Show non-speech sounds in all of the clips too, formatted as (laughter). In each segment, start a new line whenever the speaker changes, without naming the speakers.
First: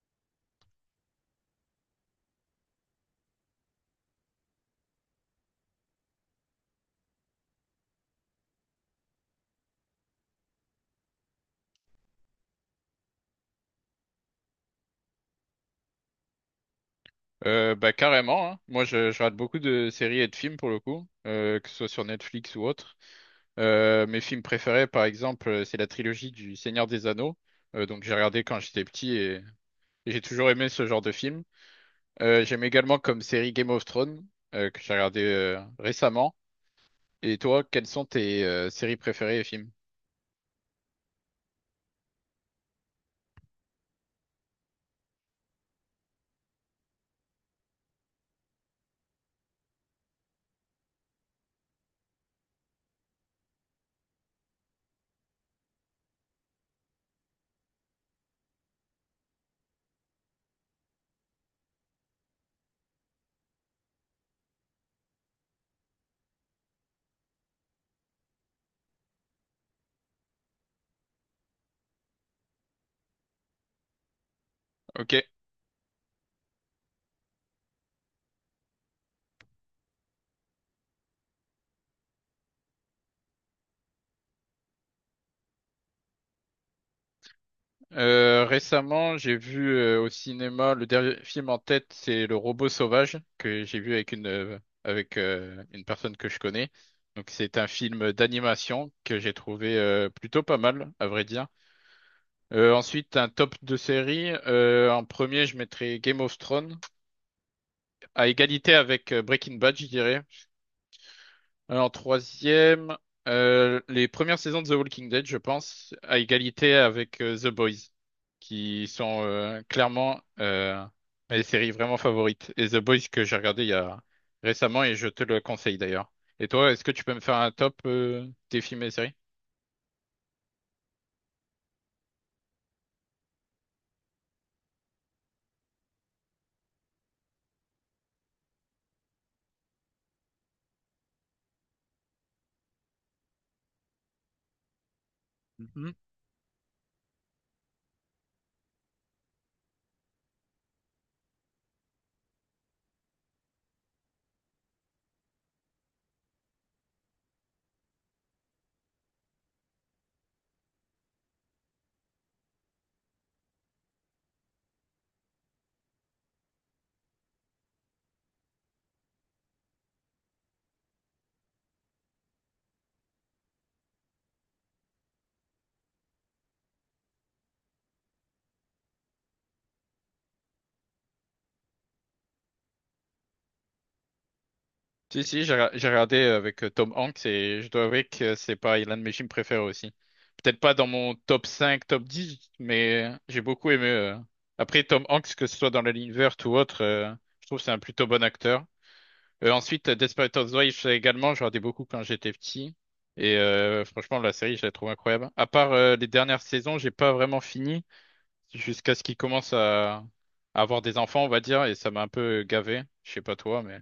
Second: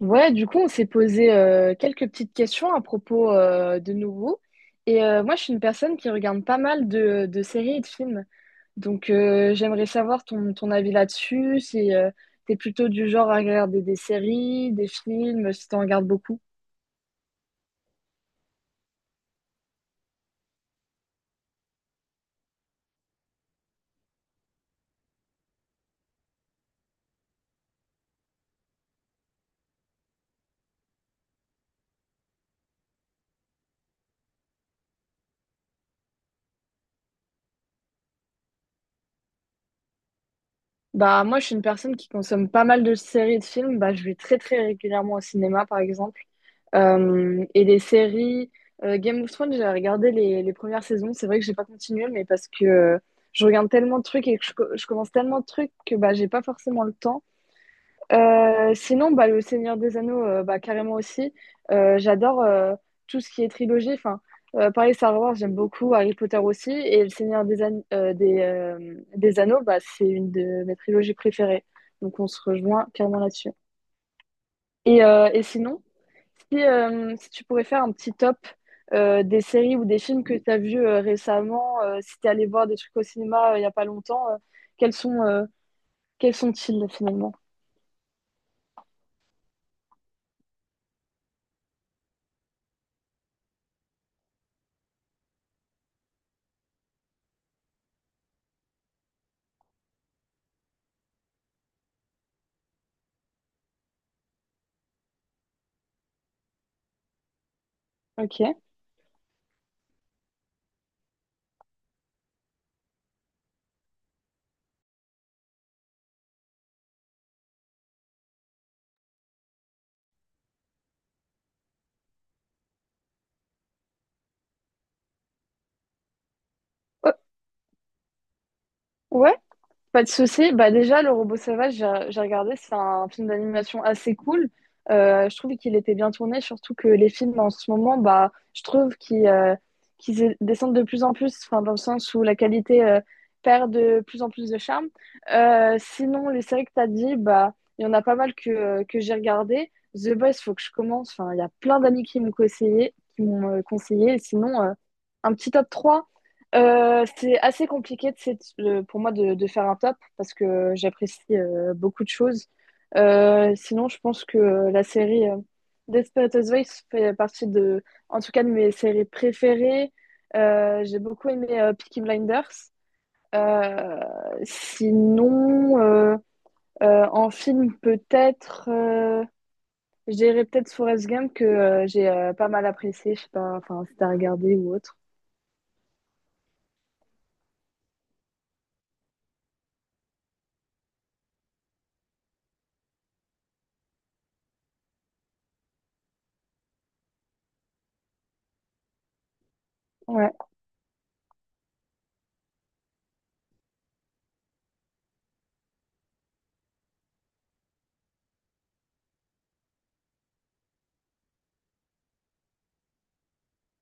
Ouais, du coup, on s'est posé quelques petites questions à propos de nouveau. Et moi, je suis une personne qui regarde pas mal de séries et de films. Donc, j'aimerais savoir ton avis là-dessus, si t'es plutôt du genre à regarder des séries, des films, si t'en regardes beaucoup.
Bah carrément, hein. Moi, je rate beaucoup de séries et de films pour le coup, que ce soit sur Netflix ou autre. Mes films préférés par exemple, c'est la trilogie du Seigneur des Anneaux. Donc j'ai regardé quand j'étais petit et j'ai toujours aimé ce genre de film. J'aime également comme série Game of Thrones, que j'ai regardé récemment. Et toi, quelles sont tes séries préférées et films?
Bah, moi, je suis une personne qui consomme pas mal de séries et de films. Bah, je vais très, très régulièrement au cinéma, par exemple. Et les séries, Game of Thrones, j'ai regardé les premières saisons. C'est vrai que j'ai pas continué, mais parce que je regarde tellement de trucs et que je commence tellement de trucs que bah, j'ai pas forcément le temps. Sinon, le Seigneur des Anneaux, bah, carrément aussi. J'adore tout ce qui est trilogie. Enfin, pareil, Star Wars, j'aime beaucoup, Harry Potter aussi. Et le Seigneur des Anneaux, bah, c'est une de mes trilogies préférées. Donc, on se rejoint carrément là-dessus. Et,
Ok.
euh, et sinon, si, si tu pourrais faire un petit top des séries ou des films que tu as vus récemment, si tu es allé voir des trucs au cinéma il y a pas longtemps, quels sont, euh, quels sont-ils finalement?
Récemment, j'ai vu au cinéma le dernier film en tête, c'est Le Robot Sauvage que j'ai vu avec une personne que je connais. Donc c'est un film d'animation que j'ai trouvé plutôt pas mal, à vrai dire. Ensuite, un top de série. En premier, je mettrais Game of Thrones à
Ok.
égalité avec Breaking Bad, je dirais. Alors, troisième, les premières saisons de The Walking Dead, je pense, à égalité avec The Boys, qui sont clairement mes séries vraiment favorites. Et The Boys que j'ai regardé il y a récemment et je te le conseille d'ailleurs. Et toi, est-ce que tu
Oh,
peux me faire un top des films et séries?
ouais? Pas de souci. Bah déjà, Le Robot Sauvage, j'ai regardé, c'est un film d'animation assez cool. Je trouve qu'il était bien tourné, surtout que les films en ce moment, bah, je trouve qu'ils descendent de plus en plus, enfin, dans le sens où la qualité perd de plus en plus de charme. Sinon, les séries que tu as dit, bah, il y en a pas mal que j'ai regardé. The Boys, faut que je commence. Enfin, il y a plein d'amis qui m'ont conseillé, qui m'ont conseillé. Sinon, un petit top 3. C'est assez compliqué de pour moi de faire un top parce que j'apprécie beaucoup de choses. Sinon, je pense que la série Desperate Housewives fait partie de, en tout cas, de mes séries préférées. J'ai beaucoup aimé Peaky Blinders. Euh, sinon, euh, en film, peut-être, je dirais peut-être Forrest Gump que j'ai pas mal apprécié. Je sais pas, enfin, si t'as regardé ou autre.
Si, si, j'ai regardé avec Tom Hanks et je dois avouer que c'est pas l'un de mes films préférés aussi. Peut-être pas dans mon top 5 top 10 mais j'ai beaucoup aimé. Après, Tom Hanks, que ce soit dans La Ligne verte ou autre, je trouve que c'est un plutôt bon acteur. Ensuite,
Ouais.
Desperate Housewives également, je regardais beaucoup quand j'étais petit. Et franchement, la série, je la trouve incroyable. À part les dernières saisons, j'ai pas vraiment fini jusqu'à ce qu'il commence à avoir des enfants, on va dire, et ça m'a un peu gavé. Je sais pas toi, mais...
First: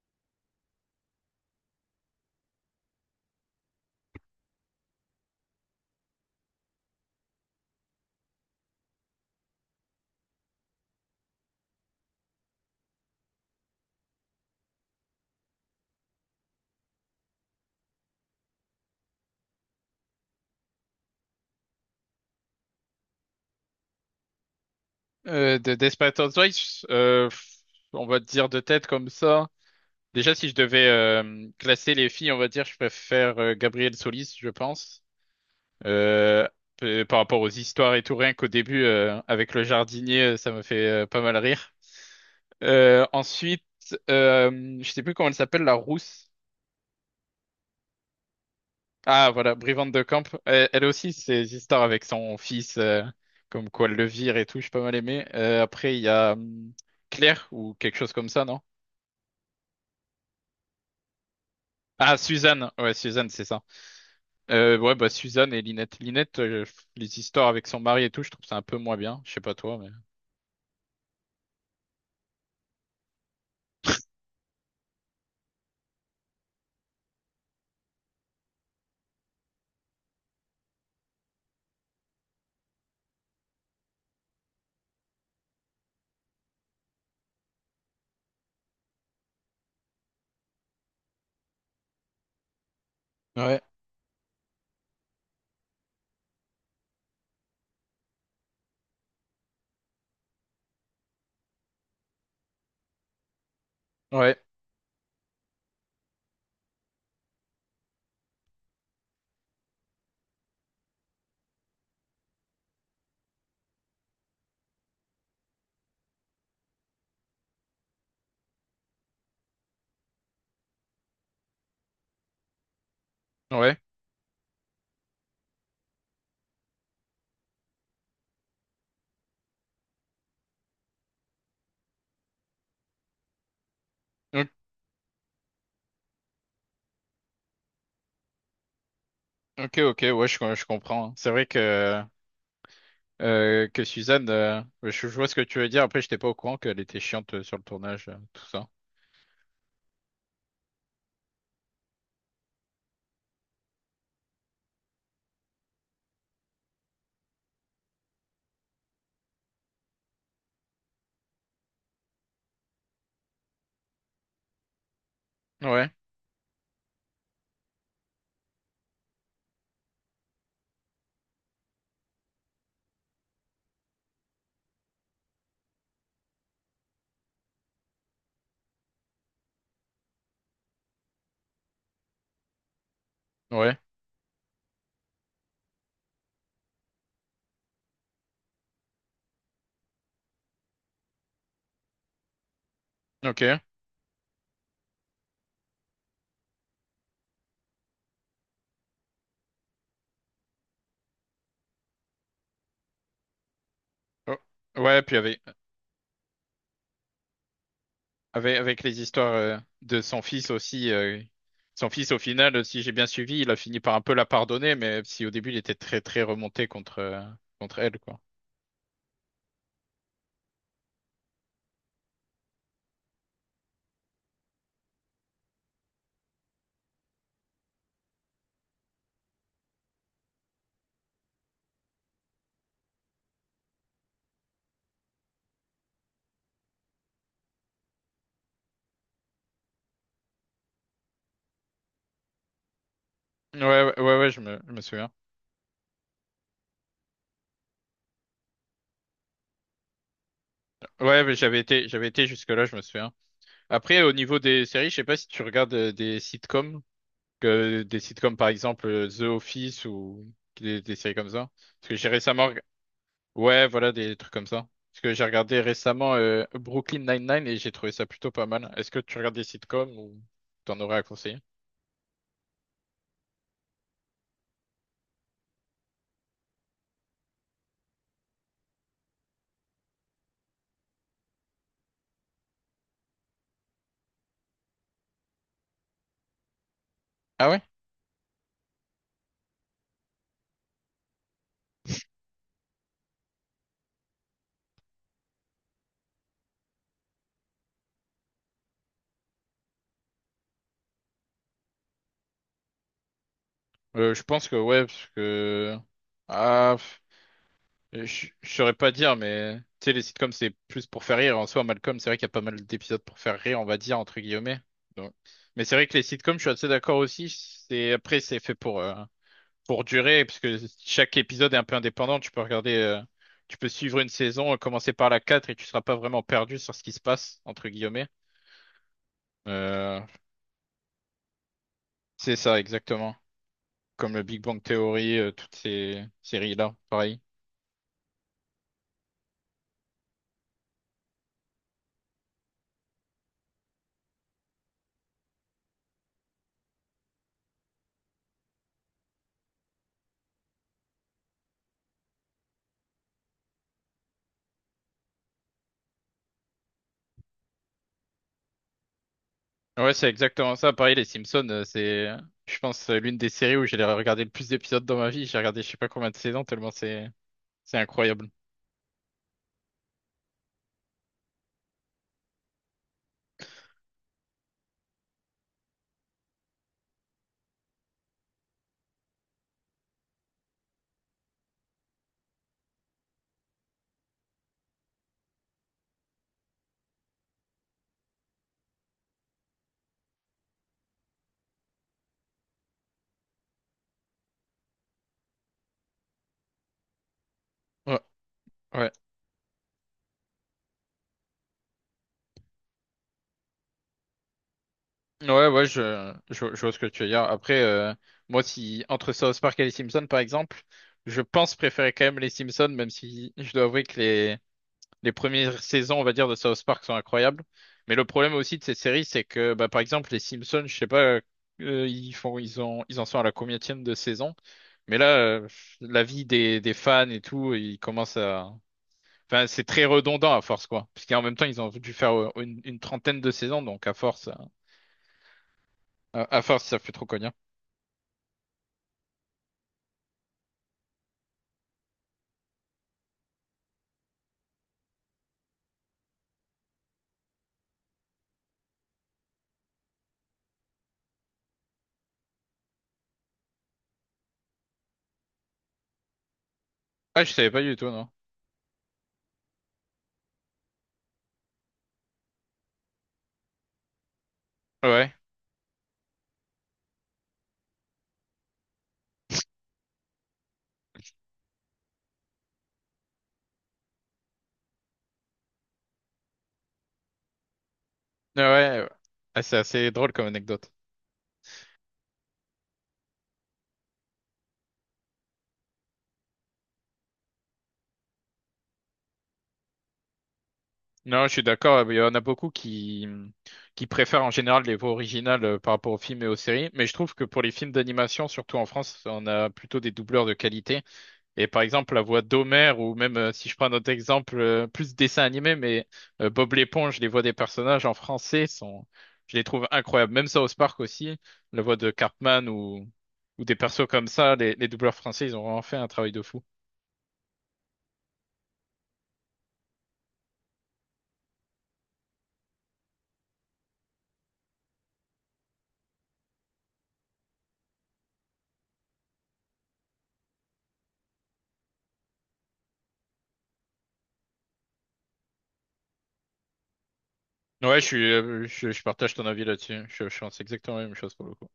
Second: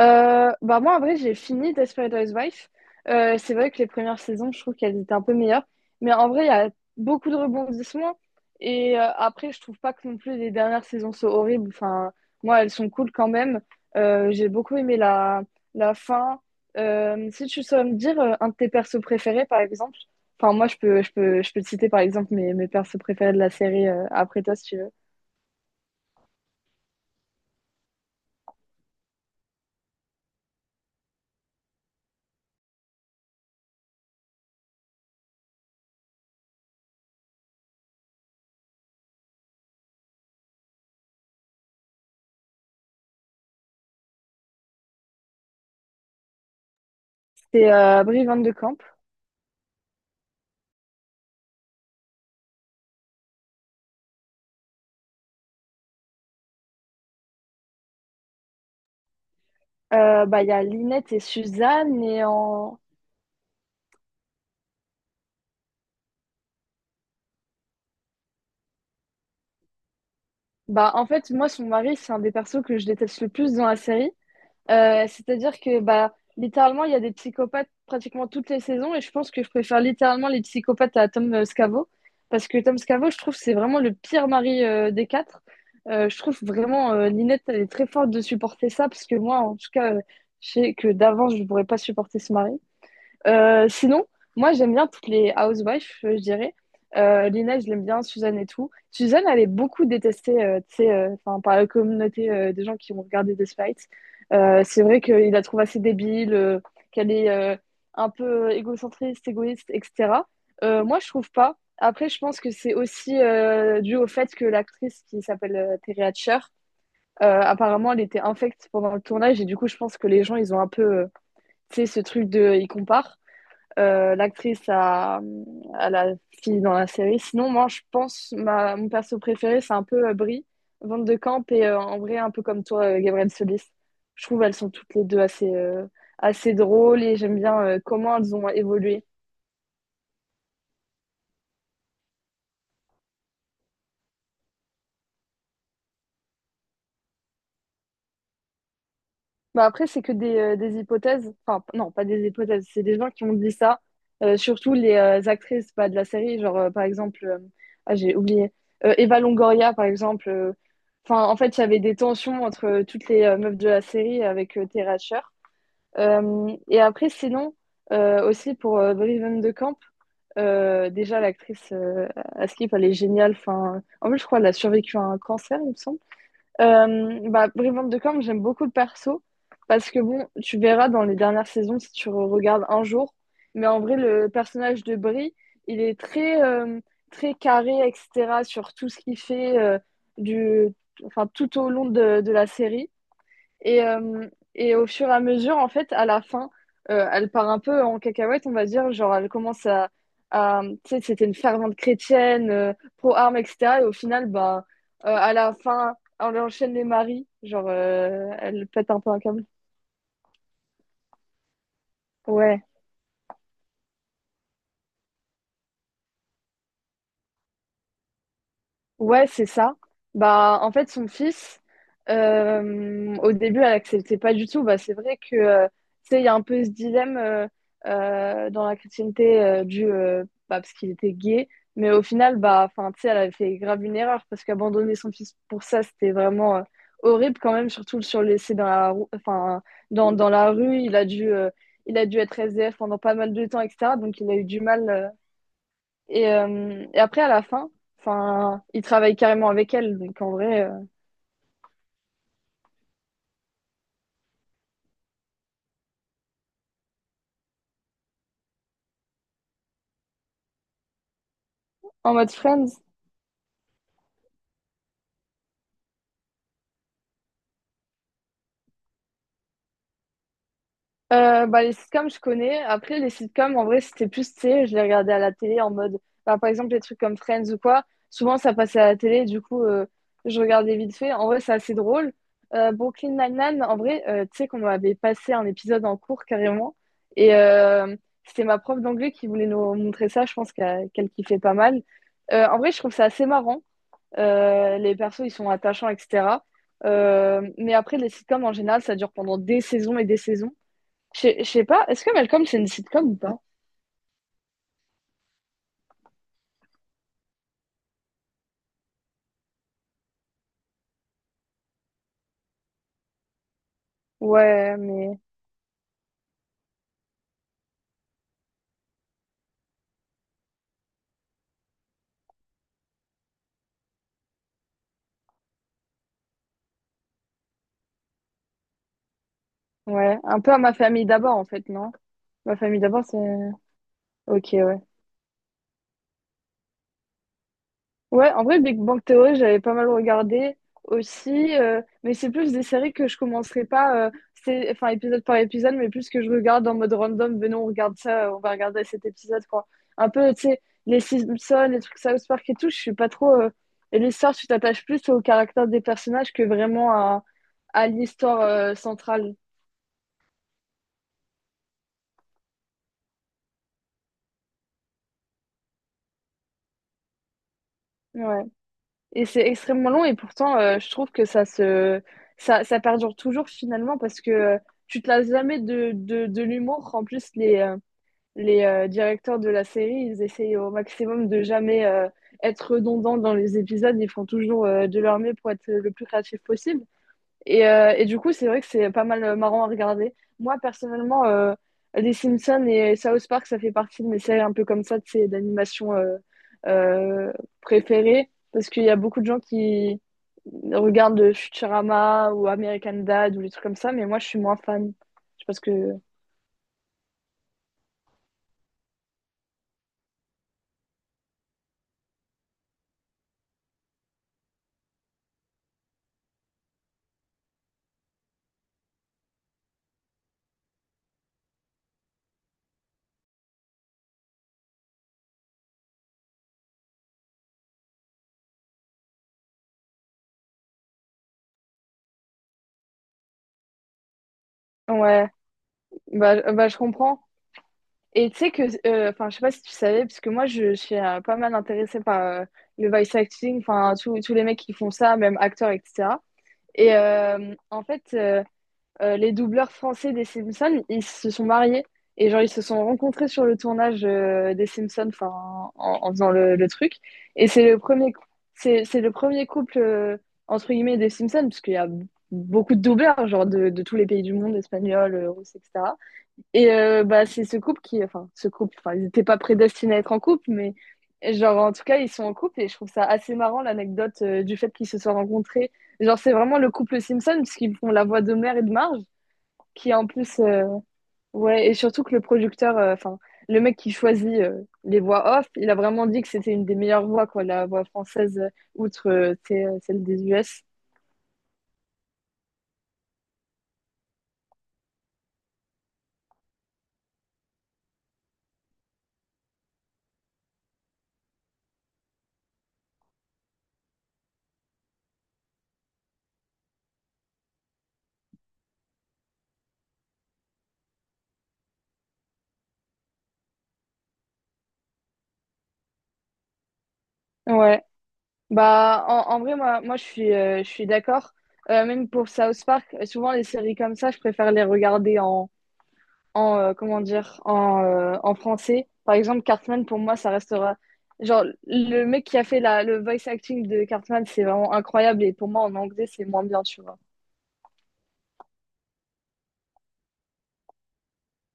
Bah, moi, en vrai, j'ai fini Desperate Housewives. C'est vrai que les premières saisons, je trouve qu'elles étaient un peu meilleures. Mais en vrai, il y a beaucoup de rebondissements et après, je trouve pas que non plus les dernières saisons soient horribles. Enfin, moi, elles sont cool quand même. J'ai beaucoup aimé la fin. Si tu saurais me dire, un de tes persos préférés, par exemple? Enfin, moi, je peux te citer, par exemple, mes persos préférés de la série, après toi, si tu veux.
De Desperate Housewives, on va dire de tête comme ça. Déjà, si je devais classer les filles, on va dire, je préfère Gabrielle Solis, je pense. Euh, par rapport aux histoires et tout, rien qu'au début, avec le jardinier, ça me fait pas mal rire. Ensuite, je sais plus comment elle s'appelle, la rousse.
C'est, Brie Van de Camp.
Ah, voilà, Brivante de Camp. Elle, elle aussi, ses histoires avec son fils, comme quoi elle le vire et tout, j'ai pas mal aimé. Après, il y a Claire ou quelque chose comme ça, non?
Bah, il y a Lynette et Suzanne
Ah,
et
Suzanne,
en
ouais, Suzanne, c'est ça. Ouais, bah Suzanne et Linette. Linette, les histoires avec son mari et tout, je trouve ça un peu moins bien. Je sais pas toi, mais.
Bah, en fait, moi, son mari, c'est un des persos que je déteste le plus dans la série.
(laughs)
C'est-à-dire que, bah, littéralement, il y a des psychopathes pratiquement toutes les saisons et je pense que je préfère littéralement les psychopathes à Tom Scavo. Parce que Tom Scavo, je trouve, c'est vraiment le pire mari des quatre. Je trouve vraiment, Ninette, elle est très forte de supporter ça parce que moi, en tout cas, je sais que d'avance, je ne pourrais pas supporter ce mari.
Ouais,
Sinon, moi, j'aime bien toutes les housewives, je dirais. Lina, je l'aime bien, Suzanne et tout. Suzanne, elle est beaucoup détestée, tu sais, enfin, par la communauté des gens qui ont regardé The fight.
ouais,
C'est vrai qu'il la trouve assez débile, qu'elle est un peu égocentriste, égoïste, etc. Moi, je trouve pas. Après, je pense que c'est aussi dû au fait que l'actrice qui s'appelle Terry Hatcher, apparemment, elle était infecte pendant le tournage et du coup, je pense que les gens, ils ont un peu, tu sais, ce truc de, ils comparent
ouais.
l'actrice à la fille dans la série. Sinon, moi, je pense mon perso préféré, c'est un peu Brie, Van de Camp, et en vrai, un peu comme toi, Gabrielle Solis. Je trouve
Ok,
elles sont toutes les deux assez, assez drôles et j'aime bien comment elles ont évolué.
ok, ouais, je comprends. Hein. C'est vrai que que Suzanne, ouais, je vois ce que tu veux dire. Après, j'étais pas au courant qu'elle était chiante sur le tournage, tout ça.
Bah après, c'est que des hypothèses. Enfin, non, pas des hypothèses. C'est des gens qui ont dit ça. Surtout les actrices pas de la série. Genre, par exemple, ah, j'ai oublié. Eva Longoria, par exemple. Euh, enfin, en fait, il y avait des tensions entre toutes les meufs de la série avec Tara Sher.
Ouais,
Et après, sinon, aussi pour Breven de Camp, déjà, l'actrice Askip, elle est géniale. Enfin, en plus, je crois qu'elle a survécu à un cancer, il me semble. Bah, Brivante de Corne, j'aime beaucoup le perso parce que bon, tu verras dans les dernières saisons si regardes un jour, mais
ouais,
en vrai, le personnage de Bri, il est très, très carré, etc., sur tout ce qu'il fait du, enfin, tout au long de la série.
ok.
Et, euh, et au fur et à mesure, en fait, à la fin, elle part un peu en cacahuète, on va dire. Genre, elle commence à. À- tu sais, c'était une fervente chrétienne, pro-armes, etc. Et au final,
Oh,
bah,
ouais, puis il y
à
avait.
la fin, elle enchaîne les maris. Genre,
Avec,
elle
avec
pète
les
un peu un
histoires
câble.
de son fils aussi, son fils au
Ouais.
final, si j'ai bien suivi, il a fini par un peu la pardonner, mais si au début il était très très remonté contre contre elle, quoi.
Ouais, c'est ça. Bah, en fait, son fils, au début, elle acceptait pas du tout. Bah, c'est vrai que, tu sais, il y a un peu ce dilemme dans la chrétienté bah, parce qu'il était gay. Mais au final, bah, enfin, tu sais, elle avait fait grave une erreur parce qu'abandonner son fils pour ça, c'était vraiment horrible quand même, surtout sur le laisser dans la enfin, dans la rue. Il a dû être SDF pendant pas mal de temps, etc. Donc,
Ouais,
il a eu du
je me
mal. euh,
souviens.
et, euh, et après, à la fin, enfin, il travaille carrément avec elle. Donc, en vrai,
Ouais, mais j'avais été jusque-là, je me souviens. Après, au niveau des séries, je sais pas si tu regardes des sitcoms, que des sitcoms par exemple The Office ou des séries comme ça. Parce que j'ai
en mode
récemment.
Friends.
Ouais, voilà, des trucs comme ça. Parce que j'ai regardé récemment Brooklyn Nine-Nine et j'ai trouvé ça plutôt pas mal. Est-ce que tu regardes des sitcoms ou t'en aurais à conseiller?
Bah, les sitcoms, je connais. Après, les sitcoms, en vrai, c'était plus, tu sais, je les regardais à la télé en mode, bah, par exemple, les trucs comme Friends ou quoi. Souvent, ça passait à la télé. Du coup, je regardais vite fait. En vrai, c'est assez drôle. Brooklyn Nine-Nine, en vrai, tu sais qu'on avait passé un épisode en cours carrément. Et
Ah ouais?
c'était ma prof d'anglais qui voulait nous montrer ça. Je pense qu'elle kiffait pas mal. En vrai, je trouve ça assez marrant. Les persos, ils sont attachants, etc. Mais après, les sitcoms, en général, ça dure pendant des saisons et des saisons. Je sais pas, est-ce que Malcolm, c'est une sitcom ou pas?
Je pense que ouais, parce que... Ah, pff, je saurais pas dire, mais... Tu sais, les sitcoms, c'est plus pour faire rire. En soi, Malcolm, c'est vrai qu'il y a pas mal d'épisodes pour faire rire, on va dire, entre guillemets.
Ouais,
Donc...
mais
Mais c'est vrai que les sitcoms, je suis assez d'accord aussi. C'est... Après, c'est fait pour durer, parce que chaque épisode est un peu indépendant, tu peux regarder, tu peux suivre une saison, commencer par la 4 et tu seras pas vraiment perdu sur ce qui se passe, entre guillemets. Euh,
ouais, un peu à ma famille d'abord, en fait, non?
c'est
Ma
ça,
famille d'abord,
exactement.
c'est...
Comme le Big
Ok,
Bang
ouais.
Theory, toutes ces séries-là, pareil.
Ouais, en vrai, Big Bang Theory, j'avais pas mal regardé aussi, mais c'est plus des séries que je commencerai pas, c'est, enfin, épisode par épisode, mais plus que je regarde en mode random, venons, on regarde ça, on va regarder cet épisode, quoi. Un peu, tu sais, les Simpsons, les trucs South Park et tout, je suis pas trop... Et l'histoire, tu t'attaches plus au caractère des personnages que vraiment à l'histoire, centrale.
Ouais, c'est exactement ça. Pareil, les Simpsons, je pense, l'une des séries où j'ai regardé le plus d'épisodes dans ma vie. J'ai regardé je sais pas combien de saisons, c'est incroyable.
Ouais. Et c'est extrêmement long et pourtant je trouve que ça, ça perdure toujours finalement parce que tu te lasses jamais de l'humour. En plus les directeurs de la série, ils essayent au maximum de jamais être redondants dans les épisodes, ils font toujours de leur mieux pour être le plus créatif possible. Et du coup, c'est vrai que c'est pas mal marrant à regarder. Moi, personnellement, les Simpsons et South Park, ça fait partie de mes séries un peu comme ça, de ces d'animation euh,
Ouais,
préférées. Parce qu'il
ouais.
y a beaucoup de gens qui regardent Futurama ou American Dad ou les trucs comme ça, mais moi, je suis moins fan. Je
Ouais,
pense
ouais,
que...
je vois ce que tu veux dire. Après, moi, si entre South Park et les Simpsons, par exemple, je pense préférer quand même les Simpsons, même si je dois avouer que les premières saisons, on va dire, de South Park sont incroyables. Mais le problème aussi de ces séries, c'est que, bah, par exemple, les Simpsons, je sais pas, ils font, ils en sont à la combienième de saison. Mais là, la vie des fans et tout, ils commencent à, enfin, c'est très redondant à force, quoi. Parce qu'en même temps, ils ont dû faire une trentaine de saisons, donc à force.
Ouais,
À
bah,
force,
bah je
ça fait trop
comprends.
cognard.
Et tu sais que... Enfin, je sais pas si tu savais, parce que moi, je suis pas mal intéressée par le voice acting, enfin, tous les mecs qui font ça, même acteurs, etc. En fait, les doubleurs français des Simpsons, ils se sont mariés. Et genre, ils se sont rencontrés sur le tournage des Simpsons, enfin, en faisant le truc.
Ah, je
Et
savais pas
c'est
du
le
tout, non.
premier, cou- c'est le premier couple, entre guillemets, des Simpsons, parce qu'il y a beaucoup de doubleurs, genre de tous les pays du monde,
Ouais.
espagnols, russes, etc. Bah, c'est ce couple qui, enfin, ce couple, enfin, ils n'étaient pas prédestinés à être en couple, mais genre, en tout cas, ils sont en couple et je trouve ça assez marrant l'anecdote du fait qu'ils se soient rencontrés. Genre, c'est vraiment le couple Simpson, puisqu'ils font la voix de
Ouais,
mère et de
ouais.
Marge,
Ah, c'est assez
qui en
drôle comme
plus,
anecdote.
ouais, et surtout que le producteur, enfin, le mec qui choisit les voix off, il a vraiment dit que c'était une des meilleures voix, quoi, la voix française, outre tu sais, celle des US.
Non, je suis d'accord. Il y en a beaucoup qui préfèrent en général les voix originales par rapport aux films et aux séries. Mais je trouve que pour les films d'animation, surtout en France, on a plutôt des doubleurs de qualité. Et par exemple, la voix d'Homer, ou même si je prends un autre exemple, plus dessin animé, mais Bob l'éponge, les voix des personnages en français sont, je les trouve incroyables. Même South Park aussi, la voix de Cartman ou des persos comme ça, les doubleurs français, ils ont vraiment fait un travail de fou.
Ouais. Bah, en vrai, moi je suis d'accord. Même pour South Park, souvent les séries comme ça, je préfère les regarder en en français. Par exemple, Cartman, pour moi, ça restera. Genre, le mec qui a fait le voice acting de Cartman, c'est vraiment incroyable. Et pour moi, en anglais, c'est moins bien, tu vois.
Ouais, je suis, je partage ton avis là-dessus. Je pense exactement la même chose pour le coup.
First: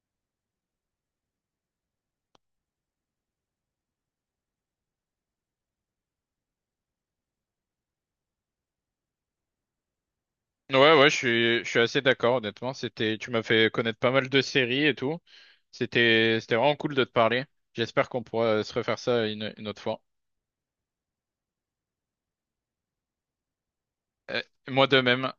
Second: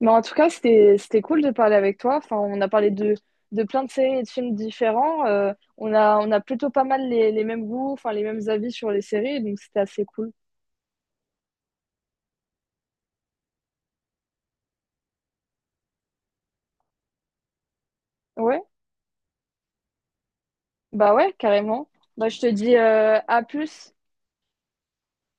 Mais en tout cas, c'était cool de parler avec toi. Enfin, on a parlé de plein de séries et de films différents. On a plutôt pas mal les mêmes goûts, enfin, les mêmes avis sur les séries. Donc, c'était assez cool.
Ouais, ouais, je suis assez d'accord, honnêtement. C'était, tu m'as fait connaître pas mal de séries et tout. C'était vraiment cool de te parler. J'espère qu'on pourra
Ouais.
se refaire ça une autre fois.
Bah ouais, carrément. Bah, je te dis à plus.
Euh, moi de même.